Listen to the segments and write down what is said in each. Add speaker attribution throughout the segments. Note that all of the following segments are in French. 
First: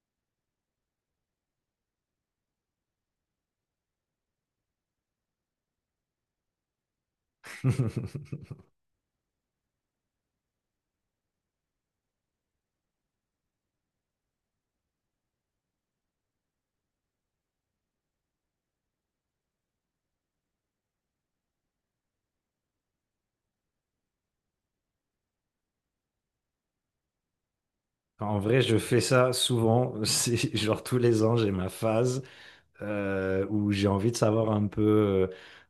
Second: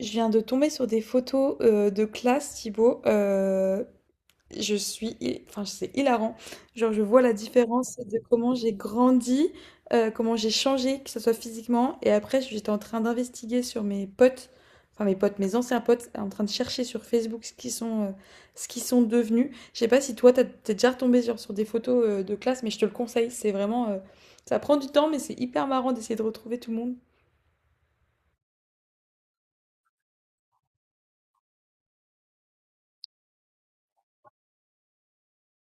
Speaker 1: Je viens de tomber sur des photos de classe, Thibaut. Enfin, c'est hilarant. Genre, je vois la différence de comment j'ai grandi, comment j'ai changé, que ce soit physiquement. Et après, j'étais en train d'investiguer sur mes potes, enfin mes potes, mes anciens potes, en train de chercher sur Facebook ce qu'ils sont devenus. Je sais pas si toi, t'es déjà retombé sur des photos de classe, mais je te le conseille. C'est vraiment, ça prend du temps, mais c'est hyper marrant d'essayer de retrouver tout le monde.
Speaker 2: En vrai, je fais ça souvent. C'est genre tous les ans, j'ai ma phase où j'ai envie de savoir un peu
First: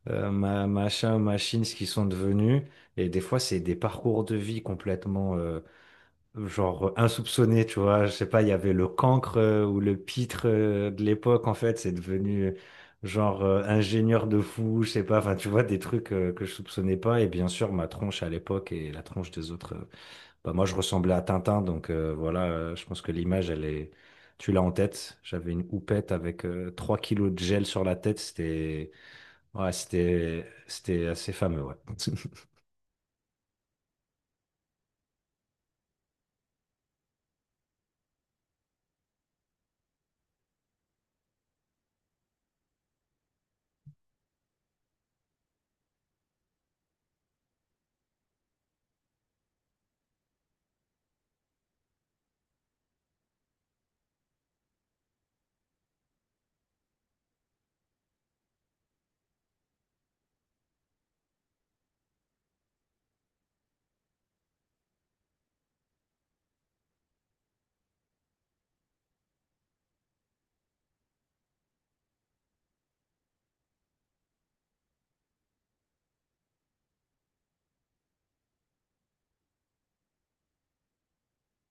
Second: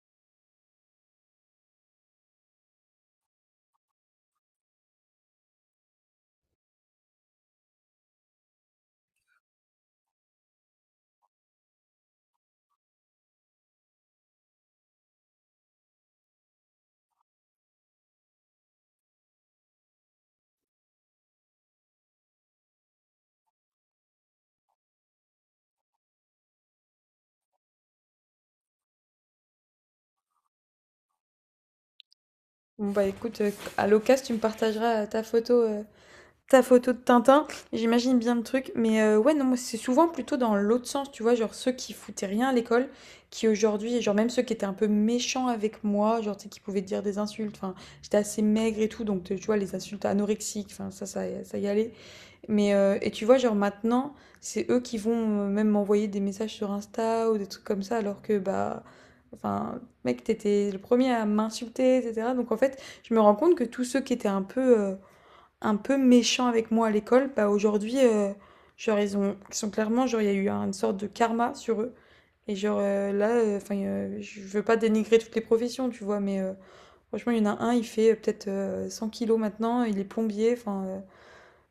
Speaker 2: ma machine, ce qu'ils sont devenus. Et des fois, c'est des parcours de vie complètement genre insoupçonnés, tu vois. Je sais pas, il y avait le cancre ou le pitre de l'époque, en fait, c'est devenu genre ingénieur de fou, je sais pas. Enfin, tu vois, des trucs que je soupçonnais pas. Et bien sûr, ma tronche à l'époque et la tronche des autres. Bah, moi, je ressemblais à Tintin, donc voilà, je pense que l'image, elle est. Tu l'as en tête. J'avais une houppette avec 3 kilos de gel sur la tête. C'était, ouais, c'était assez fameux, ouais.
Speaker 1: Bon bah écoute, à l'occasion, tu me partageras ta photo de Tintin. J'imagine bien le truc, mais ouais, non, moi c'est souvent plutôt dans l'autre sens, tu vois, genre ceux qui foutaient rien à l'école, qui aujourd'hui, genre même ceux qui étaient un peu méchants avec moi, genre tu sais, qui pouvaient te dire des insultes. Enfin, j'étais assez maigre et tout, donc tu vois les insultes anorexiques, enfin ça y allait. Mais et tu vois, genre maintenant, c'est eux qui vont même m'envoyer des messages sur Insta ou des trucs comme ça, alors que bah, enfin, mec, t'étais le premier à m'insulter, etc. Donc en fait, je me rends compte que tous ceux qui étaient un peu méchants avec moi à l'école, bah aujourd'hui, genre ils sont clairement, genre il y a eu une sorte de karma sur eux. Je veux pas dénigrer toutes les professions, tu vois, mais franchement, il y en a un, il fait peut-être 100 kilos maintenant, il est plombier, enfin.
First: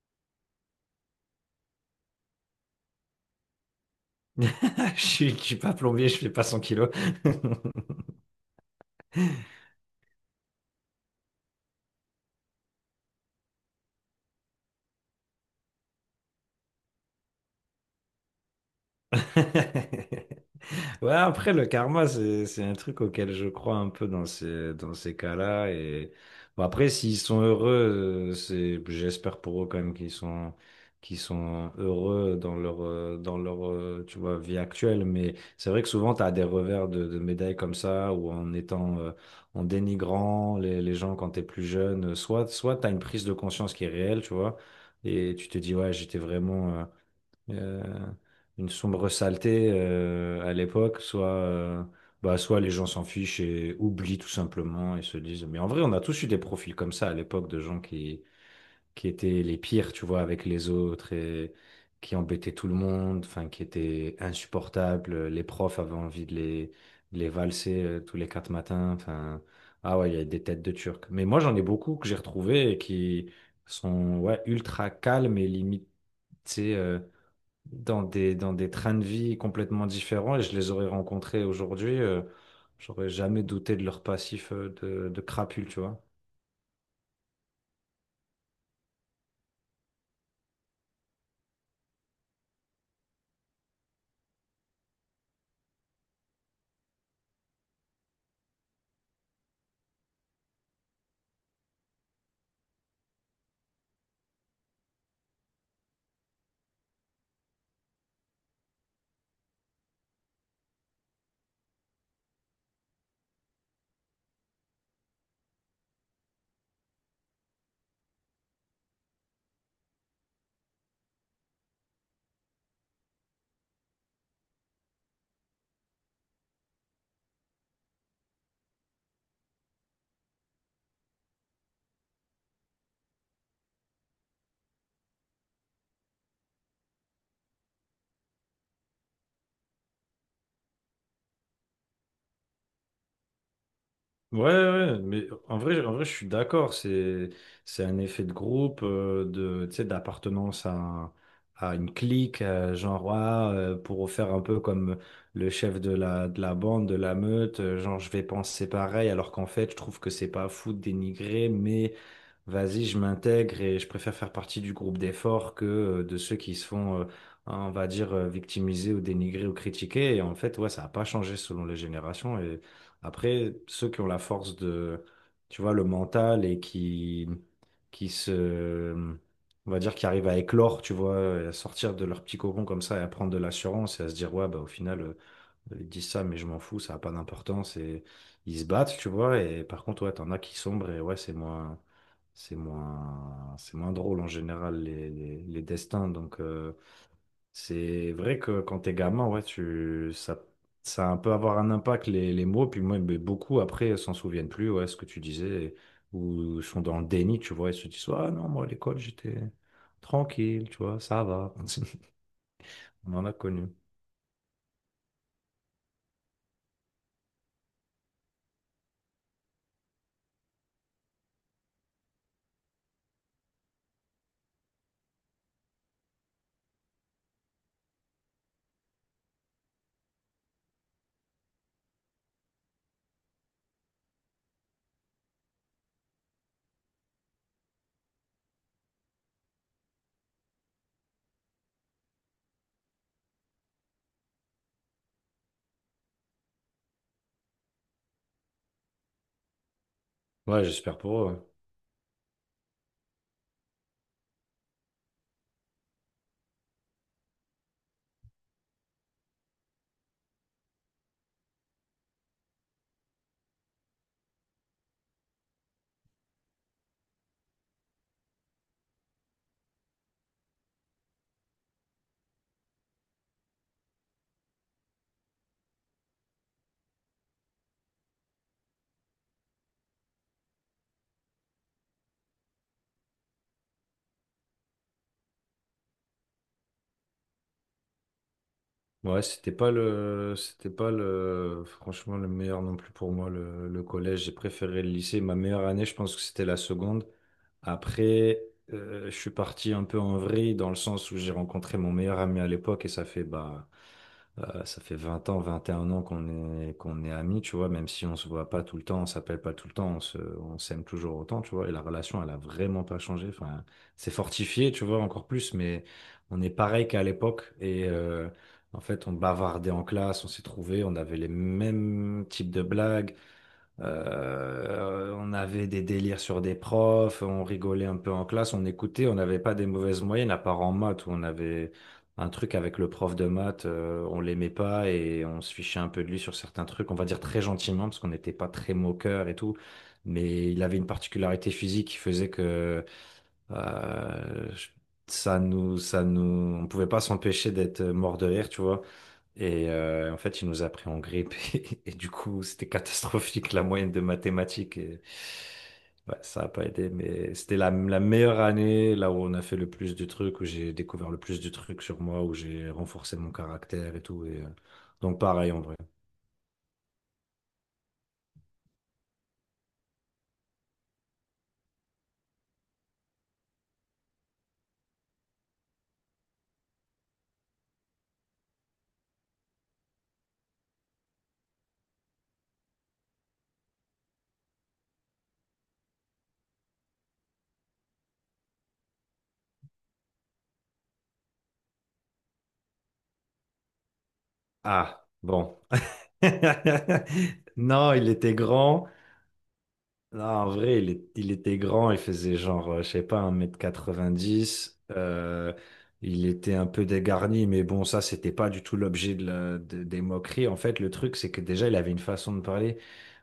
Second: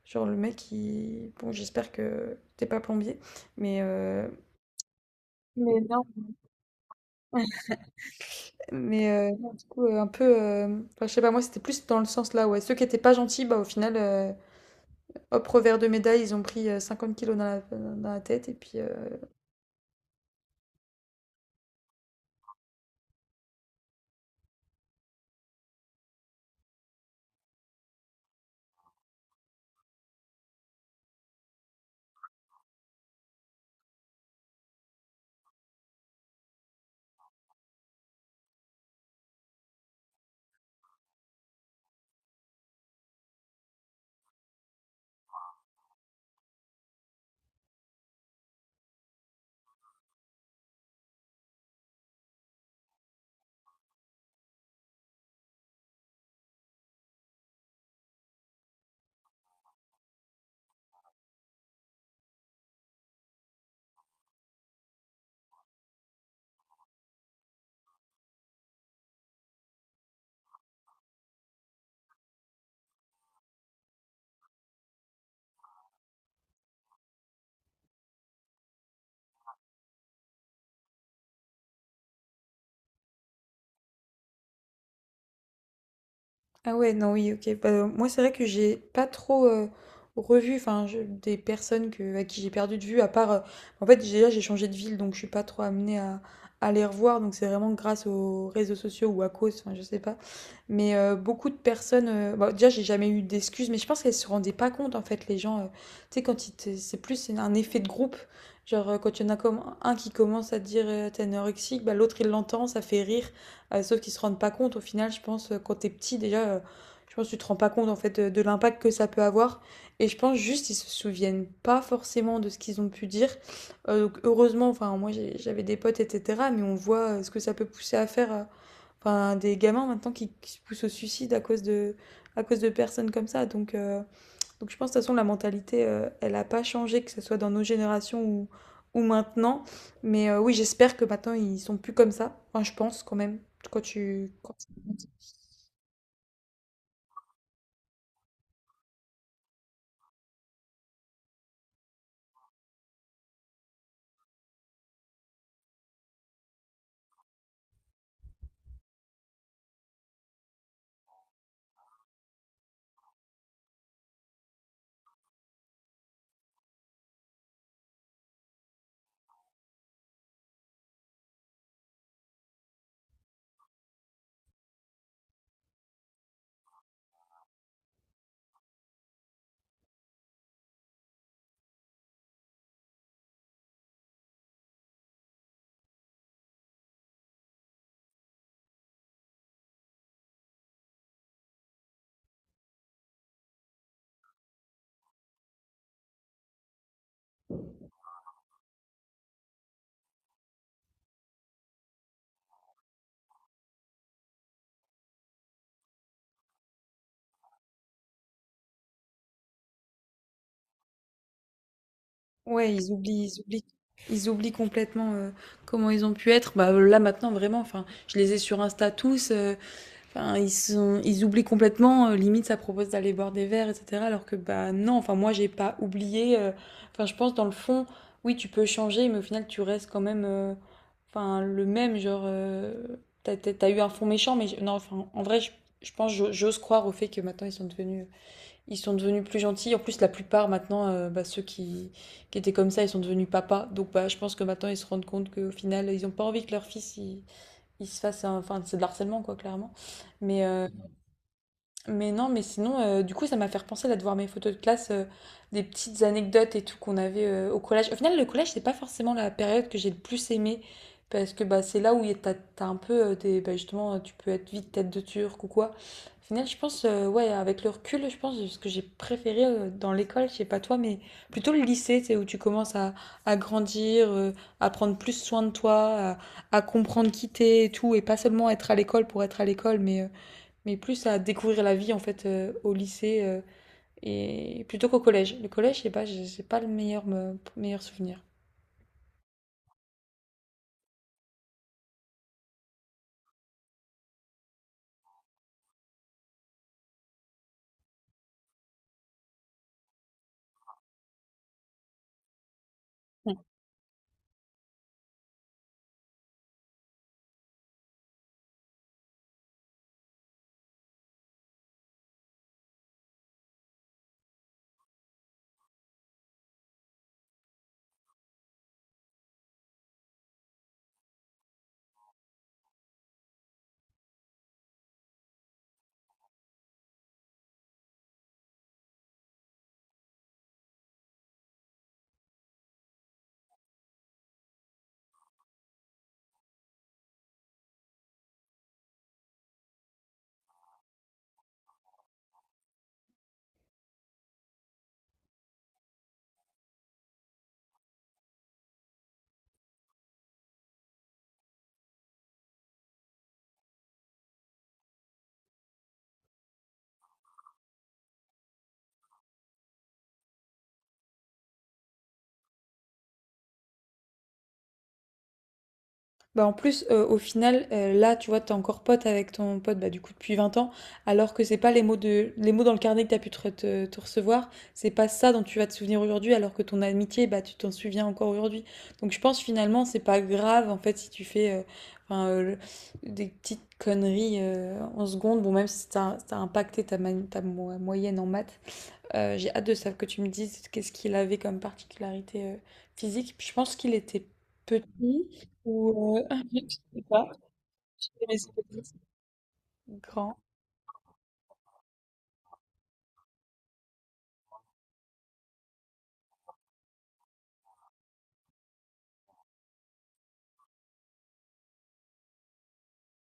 Speaker 1: Genre le mec, il... Bon, j'espère que t'es pas plombier, mais, euh,
Speaker 2: Je suis pas
Speaker 1: Mais non.
Speaker 2: plombier, je fais pas 100 kilos.
Speaker 1: Non, du coup, un peu... Enfin, je sais pas, moi, c'était plus dans le sens là, ouais. Ceux qui étaient pas gentils, bah au final, hop, revers de médaille, ils ont pris 50 kilos dans la tête, et puis...
Speaker 2: Ouais, après, le karma, c'est un truc auquel je crois un peu dans ces cas-là. Et bon, après, s'ils sont heureux, j'espère pour eux quand même qu'ils sont heureux dans leur, tu vois, vie actuelle. Mais c'est vrai que souvent, tu as des revers de médailles comme ça, où en étant, en dénigrant les gens quand t'es plus jeune. Soit t'as une prise de conscience qui est réelle, tu vois, et tu te dis, ouais, j'étais vraiment, euh, une sombre saleté à l'époque, soit, bah, soit les gens s'en fichent et oublient tout simplement et se disent, mais en vrai, on a tous eu des profils comme ça à l'époque de gens qui étaient les pires, tu vois, avec les autres et qui embêtaient tout le monde, enfin, qui étaient insupportables. Les profs avaient envie de les valser tous les quatre matins. Enfin, ah ouais, il y a des têtes de Turcs. Mais moi, j'en ai beaucoup que j'ai retrouvés et qui sont, ouais, ultra calmes et limite, tu sais, dans des trains de vie complètement différents et je les aurais rencontrés aujourd'hui, j'aurais jamais douté de leur passif de crapule, tu vois.
Speaker 1: Ah ouais, non, oui, ok. Bah, moi, c'est vrai que j'ai pas trop revu enfin, des personnes que, à qui j'ai perdu de vue, à part... En fait, déjà, j'ai changé de ville, donc je suis pas trop amenée à les revoir. Donc, c'est vraiment grâce aux réseaux sociaux ou à cause, enfin, je sais pas. Mais beaucoup de personnes... bah, déjà, j'ai jamais eu d'excuses, mais je pense qu'elles se rendaient pas compte, en fait, les gens. Tu sais, quand c'est plus un effet de groupe. Genre, quand il y en a comme un qui commence à dire t'es anorexique, bah, l'autre, il l'entend, ça fait rire. Sauf qu'ils se rendent pas compte au final, je pense, quand t'es petit déjà, je pense que tu te rends pas compte en fait de l'impact que ça peut avoir. Et je pense juste ils se souviennent pas forcément de ce qu'ils ont pu dire. Donc heureusement, enfin j'avais des potes, etc. Mais on voit ce que ça peut pousser à faire, enfin des gamins maintenant qui se poussent au suicide à cause de personnes comme ça. Donc je pense de toute façon la mentalité, elle n'a pas changé, que ce soit dans nos générations ou maintenant. Mais oui, j'espère que maintenant ils sont plus comme ça. Enfin, je pense quand même. Quand tu...
Speaker 2: Ouais,
Speaker 1: quand-
Speaker 2: ouais, mais en vrai, je suis d'accord. C'est un effet de groupe, de, tu sais, d'appartenance à une clique, genre, ouais, pour faire un peu comme le chef de la bande, de la meute, genre, je vais penser pareil, alors qu'en fait, je trouve que c'est pas fou de dénigrer, mais vas-y, je m'intègre et je préfère faire partie du groupe d'efforts que de ceux qui se font, on va dire, victimiser ou dénigrer ou critiquer. Et en fait, ouais, ça n'a pas changé selon les générations. Et après, ceux qui ont la force de, tu vois, le mental et qui on va dire, qui arrivent à éclore, tu vois, et à sortir de leur petit cocon comme ça et à prendre de l'assurance et à se dire, ouais, bah, au final, ils disent ça, mais je m'en fous, ça n'a pas d'importance. Et ils se battent, tu vois. Et par contre, ouais, t'en as qui sombrent et, ouais, C'est moins, C'est moins drôle en général, les, les destins. Donc, c'est vrai que quand t'es gamin, ouais, ça a un peu avoir un impact, les mots. Puis moi, mais beaucoup après s'en souviennent plus, ouais, ce que tu disais, ou sont dans le déni, tu vois, ils se disent, ah non, moi, à l'école, j'étais tranquille, tu vois, ça va.
Speaker 1: Ouais, ils
Speaker 2: On
Speaker 1: oublient,
Speaker 2: en a
Speaker 1: ils oublient,
Speaker 2: connu.
Speaker 1: ils oublient complètement comment ils ont pu être. Bah, là maintenant vraiment, enfin, je les ai sur Insta tous. Enfin, ils oublient complètement. Limite, ça propose d'aller boire des verres, etc. Alors que bah non. Enfin, moi, j'ai pas oublié. Enfin, je pense dans le fond, oui, tu peux changer, mais au final, tu restes quand même, enfin, le même. Genre, t'as eu un fond méchant, mais non. Enfin, en vrai, je pense, j'ose croire au fait que maintenant ils sont devenus plus gentils. En plus, la plupart maintenant, bah, ceux qui étaient comme ça, ils sont devenus papas. Donc, bah, je pense que maintenant, ils se rendent compte qu'au final, ils ont pas envie que leur fils, il se fasse enfin c'est de l'harcèlement quoi clairement mais
Speaker 2: Ouais,
Speaker 1: euh,
Speaker 2: j'espère pour eux. Ouais.
Speaker 1: mais non, mais sinon, du coup, ça m'a fait repenser là de voir mes photos de classe, des petites anecdotes et tout qu'on avait au collège. Au final, le collège, c'est pas forcément la période que j'ai le plus aimée, parce que bah, c'est là où t'as un peu des. Bah, justement, tu peux être vite tête de turc ou quoi. Au final, je pense, ouais, avec le recul, je pense que ce que j'ai préféré dans l'école, je sais pas toi, mais plutôt le lycée, c'est où tu commences à grandir, à prendre plus soin de toi, à comprendre qui t'es et tout, et pas seulement être à l'école pour être à l'école, mais. Mais plus à découvrir la vie en fait au lycée et plutôt qu'au collège. Le collège, je sais pas, j'ai pas le meilleur meilleur souvenir.
Speaker 2: Ouais, c'était pas le, franchement, le meilleur non plus pour moi, le collège. J'ai préféré le lycée. Ma meilleure année, je pense que c'était la seconde. Après, je suis parti un peu en vrille dans le sens où j'ai rencontré mon meilleur ami à l'époque et ça fait 20 ans, 21 ans qu'on est amis, tu vois, même si on se voit pas tout le temps, on s'appelle pas tout le temps, on s'aime toujours autant, tu vois, et la relation, elle a vraiment pas changé. Enfin, c'est fortifié, tu vois, encore plus, mais on est pareil qu'à l'époque et, en fait, on bavardait en classe, on s'est trouvés, on avait les mêmes types de blagues, on avait des délires sur des profs, on rigolait un peu en classe, on écoutait, on n'avait pas des mauvaises moyennes, à part en maths, où on avait un truc avec le prof de maths, on l'aimait pas et on se fichait un peu de lui sur certains trucs, on va dire très gentiment, parce qu'on n'était pas très moqueur et tout, mais il avait une particularité physique qui faisait que euh, je- ça nous, on pouvait pas s'empêcher d'être mort de rire, tu vois. Et en fait, il nous a pris en grippe et, du coup, c'était catastrophique la moyenne de mathématiques. Et, ouais, ça n'a pas aidé, mais c'était la meilleure année, là où on a fait le plus de trucs, où j'ai découvert le plus de trucs sur moi, où j'ai renforcé mon caractère et tout. Et, donc pareil en vrai.
Speaker 1: Bah en plus au final là tu vois t'es encore pote avec ton pote bah du coup depuis 20 ans, alors que c'est pas les mots dans le carnet que t'as pu te recevoir, c'est pas ça dont tu vas te souvenir aujourd'hui, alors que ton amitié bah tu t'en souviens encore aujourd'hui. Donc je pense finalement c'est pas grave en fait si tu fais enfin, des petites conneries en secondes, bon même si ça a impacté ta moyenne en maths. J'ai hâte de savoir que tu me dises qu'est-ce qu'il avait comme particularité physique. Puis je pense qu'il était petit
Speaker 2: Ah, bon.
Speaker 1: ou je sais pas,
Speaker 2: Non, il était
Speaker 1: mais c'était
Speaker 2: grand.
Speaker 1: petit,
Speaker 2: Non,
Speaker 1: grand.
Speaker 2: en vrai, il était grand, il faisait genre, je sais pas, 1,90 m. Il était un peu dégarni, mais bon, ça, c'était pas du tout l'objet de des moqueries. En fait, le truc, c'est que déjà, il avait une façon de parler.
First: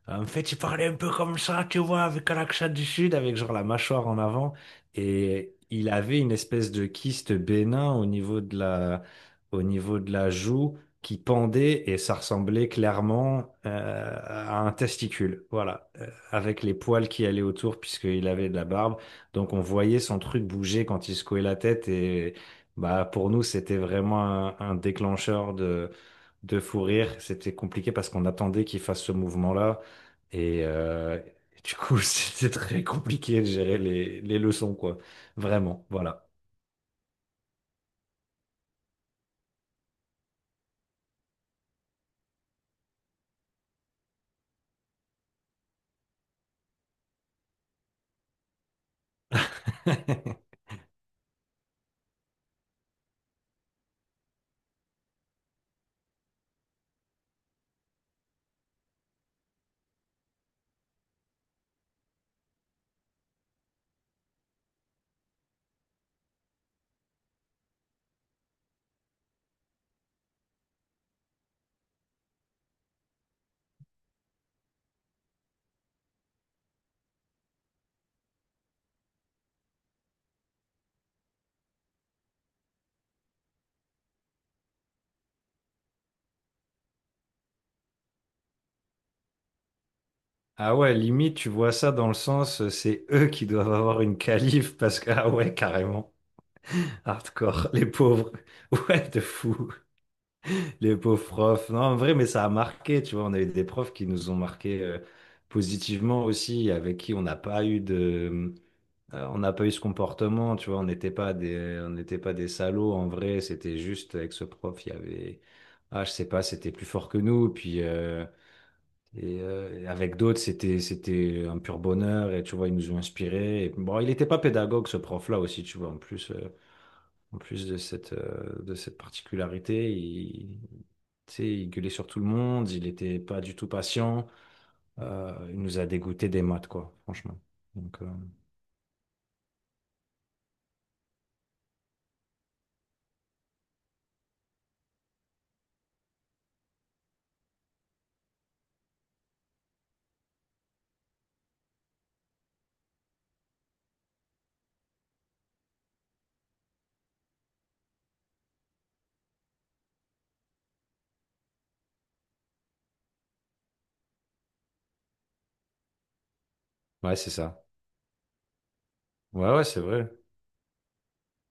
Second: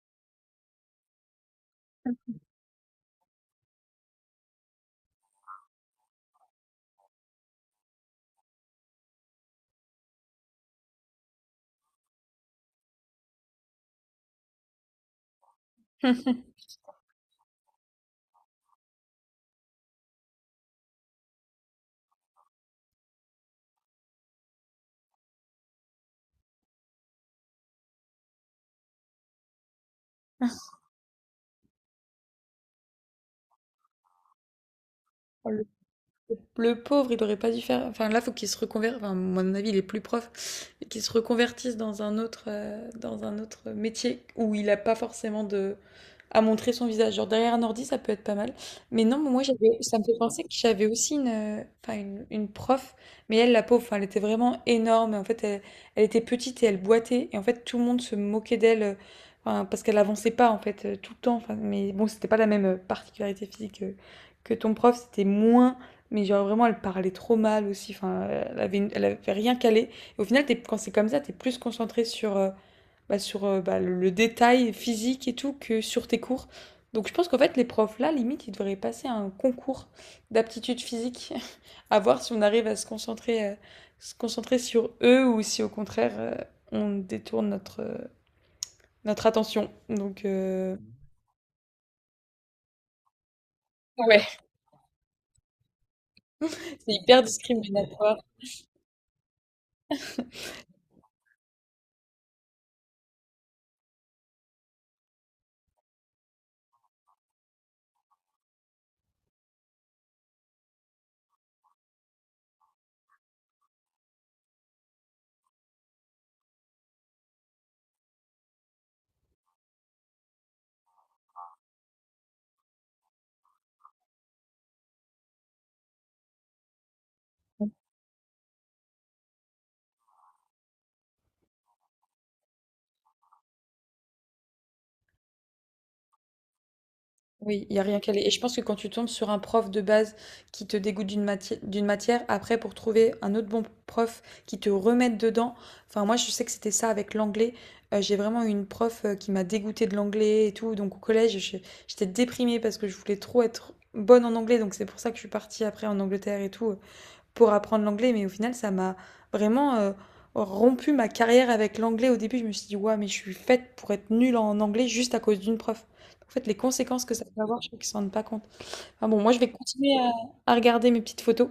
Speaker 2: En fait, il parlait un peu comme ça, tu vois, avec un accent du sud, avec genre la mâchoire en avant. Et il avait une espèce de kyste bénin au niveau de la joue qui pendait et ça ressemblait clairement à un testicule. Voilà. Avec les poils qui allaient autour puisqu'il avait de la barbe. Donc on voyait son truc bouger quand il secouait la tête et bah pour nous, c'était vraiment un déclencheur de fou rire. C'était compliqué parce qu'on attendait qu'il fasse ce mouvement-là. Et du coup, c'était très compliqué de gérer les leçons, quoi. Vraiment, voilà.
Speaker 1: Le pauvre, il aurait pas dû faire. Enfin, là, faut qu'il se reconvertisse. Enfin, à mon avis, il est plus prof. Et qu'il se reconvertisse dans un autre, métier où il a pas forcément de à montrer son visage. Genre derrière un ordi, ça peut être pas mal. Mais non, moi, j'avais, ça me fait penser que j'avais aussi une prof, mais elle, la pauvre, enfin, elle était vraiment énorme. En fait, elle était petite et elle boitait. Et en fait, tout le monde se moquait d'elle, enfin, parce qu'elle avançait pas, en fait, tout le temps. Enfin, mais bon, c'était pas la même particularité physique que ton prof. C'était moins, mais genre vraiment, elle parlait trop mal aussi. Enfin, elle avait rien calé. Et au final, quand c'est comme ça, t'es plus concentré sur, bah, sur bah, le détail physique et tout que sur tes cours. Donc je pense qu'en fait, les profs là, limite, ils devraient passer un concours d'aptitude physique à voir si on arrive à se concentrer, sur eux ou si au contraire, on détourne notre attention.
Speaker 2: Ah ouais, limite, tu vois ça dans le sens, c'est eux qui doivent avoir une
Speaker 1: Ouais.
Speaker 2: calife parce que, ah ouais, carrément,
Speaker 1: C'est hyper
Speaker 2: hardcore, les
Speaker 1: discriminatoire.
Speaker 2: pauvres, ouais, de fou, les pauvres profs. Non, en vrai, mais ça a marqué, tu vois, on a eu des profs qui nous ont marqué positivement aussi, avec qui on n'a pas eu on n'a pas eu ce comportement, tu vois, on n'était pas des salauds en vrai, c'était juste avec ce prof, il y avait, ah, je sais pas, c'était plus fort que nous, puis et avec d'autres, c'était un pur bonheur, et tu vois, ils nous ont inspirés. Et bon, il n'était pas pédagogue, ce prof-là aussi, tu vois, en plus de cette particularité, il, tu sais, il gueulait sur tout le monde, il n'était pas du tout patient, il nous a dégoûté des maths, quoi, franchement.
Speaker 1: Oui, il y a rien
Speaker 2: Donc,
Speaker 1: qu'à aller. Et je pense que quand tu tombes sur un prof de base qui te dégoûte d'une matière, après pour trouver un autre bon prof qui te remette dedans. Enfin, moi, je sais que c'était ça avec l'anglais. J'ai vraiment eu une prof qui m'a dégoûtée de l'anglais et tout. Donc au collège, j'étais déprimée parce que je voulais trop être bonne en anglais. Donc c'est pour ça que je suis partie après en Angleterre et tout pour apprendre l'anglais, mais au final, ça m'a vraiment rompu ma carrière avec l'anglais. Au début, je me suis dit, ouais, mais je suis faite pour être nulle en anglais juste à cause d'une prof. En fait, les conséquences que
Speaker 2: ouais,
Speaker 1: ça
Speaker 2: c'est
Speaker 1: peut avoir,
Speaker 2: ça.
Speaker 1: je crois qu'ils ne s'en rendent pas compte. Enfin bon, moi, je
Speaker 2: Ouais,
Speaker 1: vais
Speaker 2: ouais, c'est
Speaker 1: continuer
Speaker 2: vrai.
Speaker 1: à regarder mes petites photos.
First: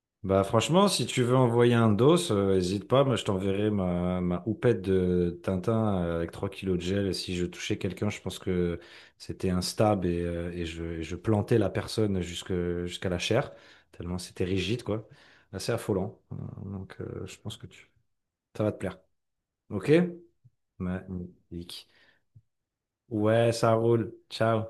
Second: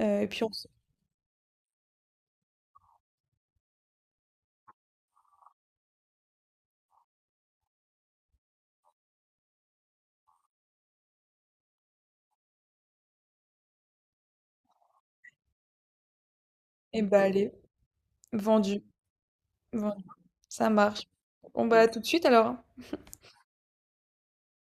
Speaker 1: Et
Speaker 2: Bah
Speaker 1: puis, on se...
Speaker 2: franchement, si tu veux envoyer un dos, n'hésite pas, moi je t'enverrai ma houppette de Tintin avec 3 kilos de gel. Et si je touchais quelqu'un, je pense que c'était un stab et je plantais la personne jusqu'à la chair, tellement c'était rigide, quoi. Assez affolant. Euh, Donc
Speaker 1: Eh bah,
Speaker 2: euh, je
Speaker 1: allez,
Speaker 2: pense que tu. Ça va te
Speaker 1: vendu,
Speaker 2: plaire. Ok?
Speaker 1: vendu. Ça marche. On va
Speaker 2: Magnifique.
Speaker 1: tout de suite alors.
Speaker 2: Ouais, ça roule. Ciao.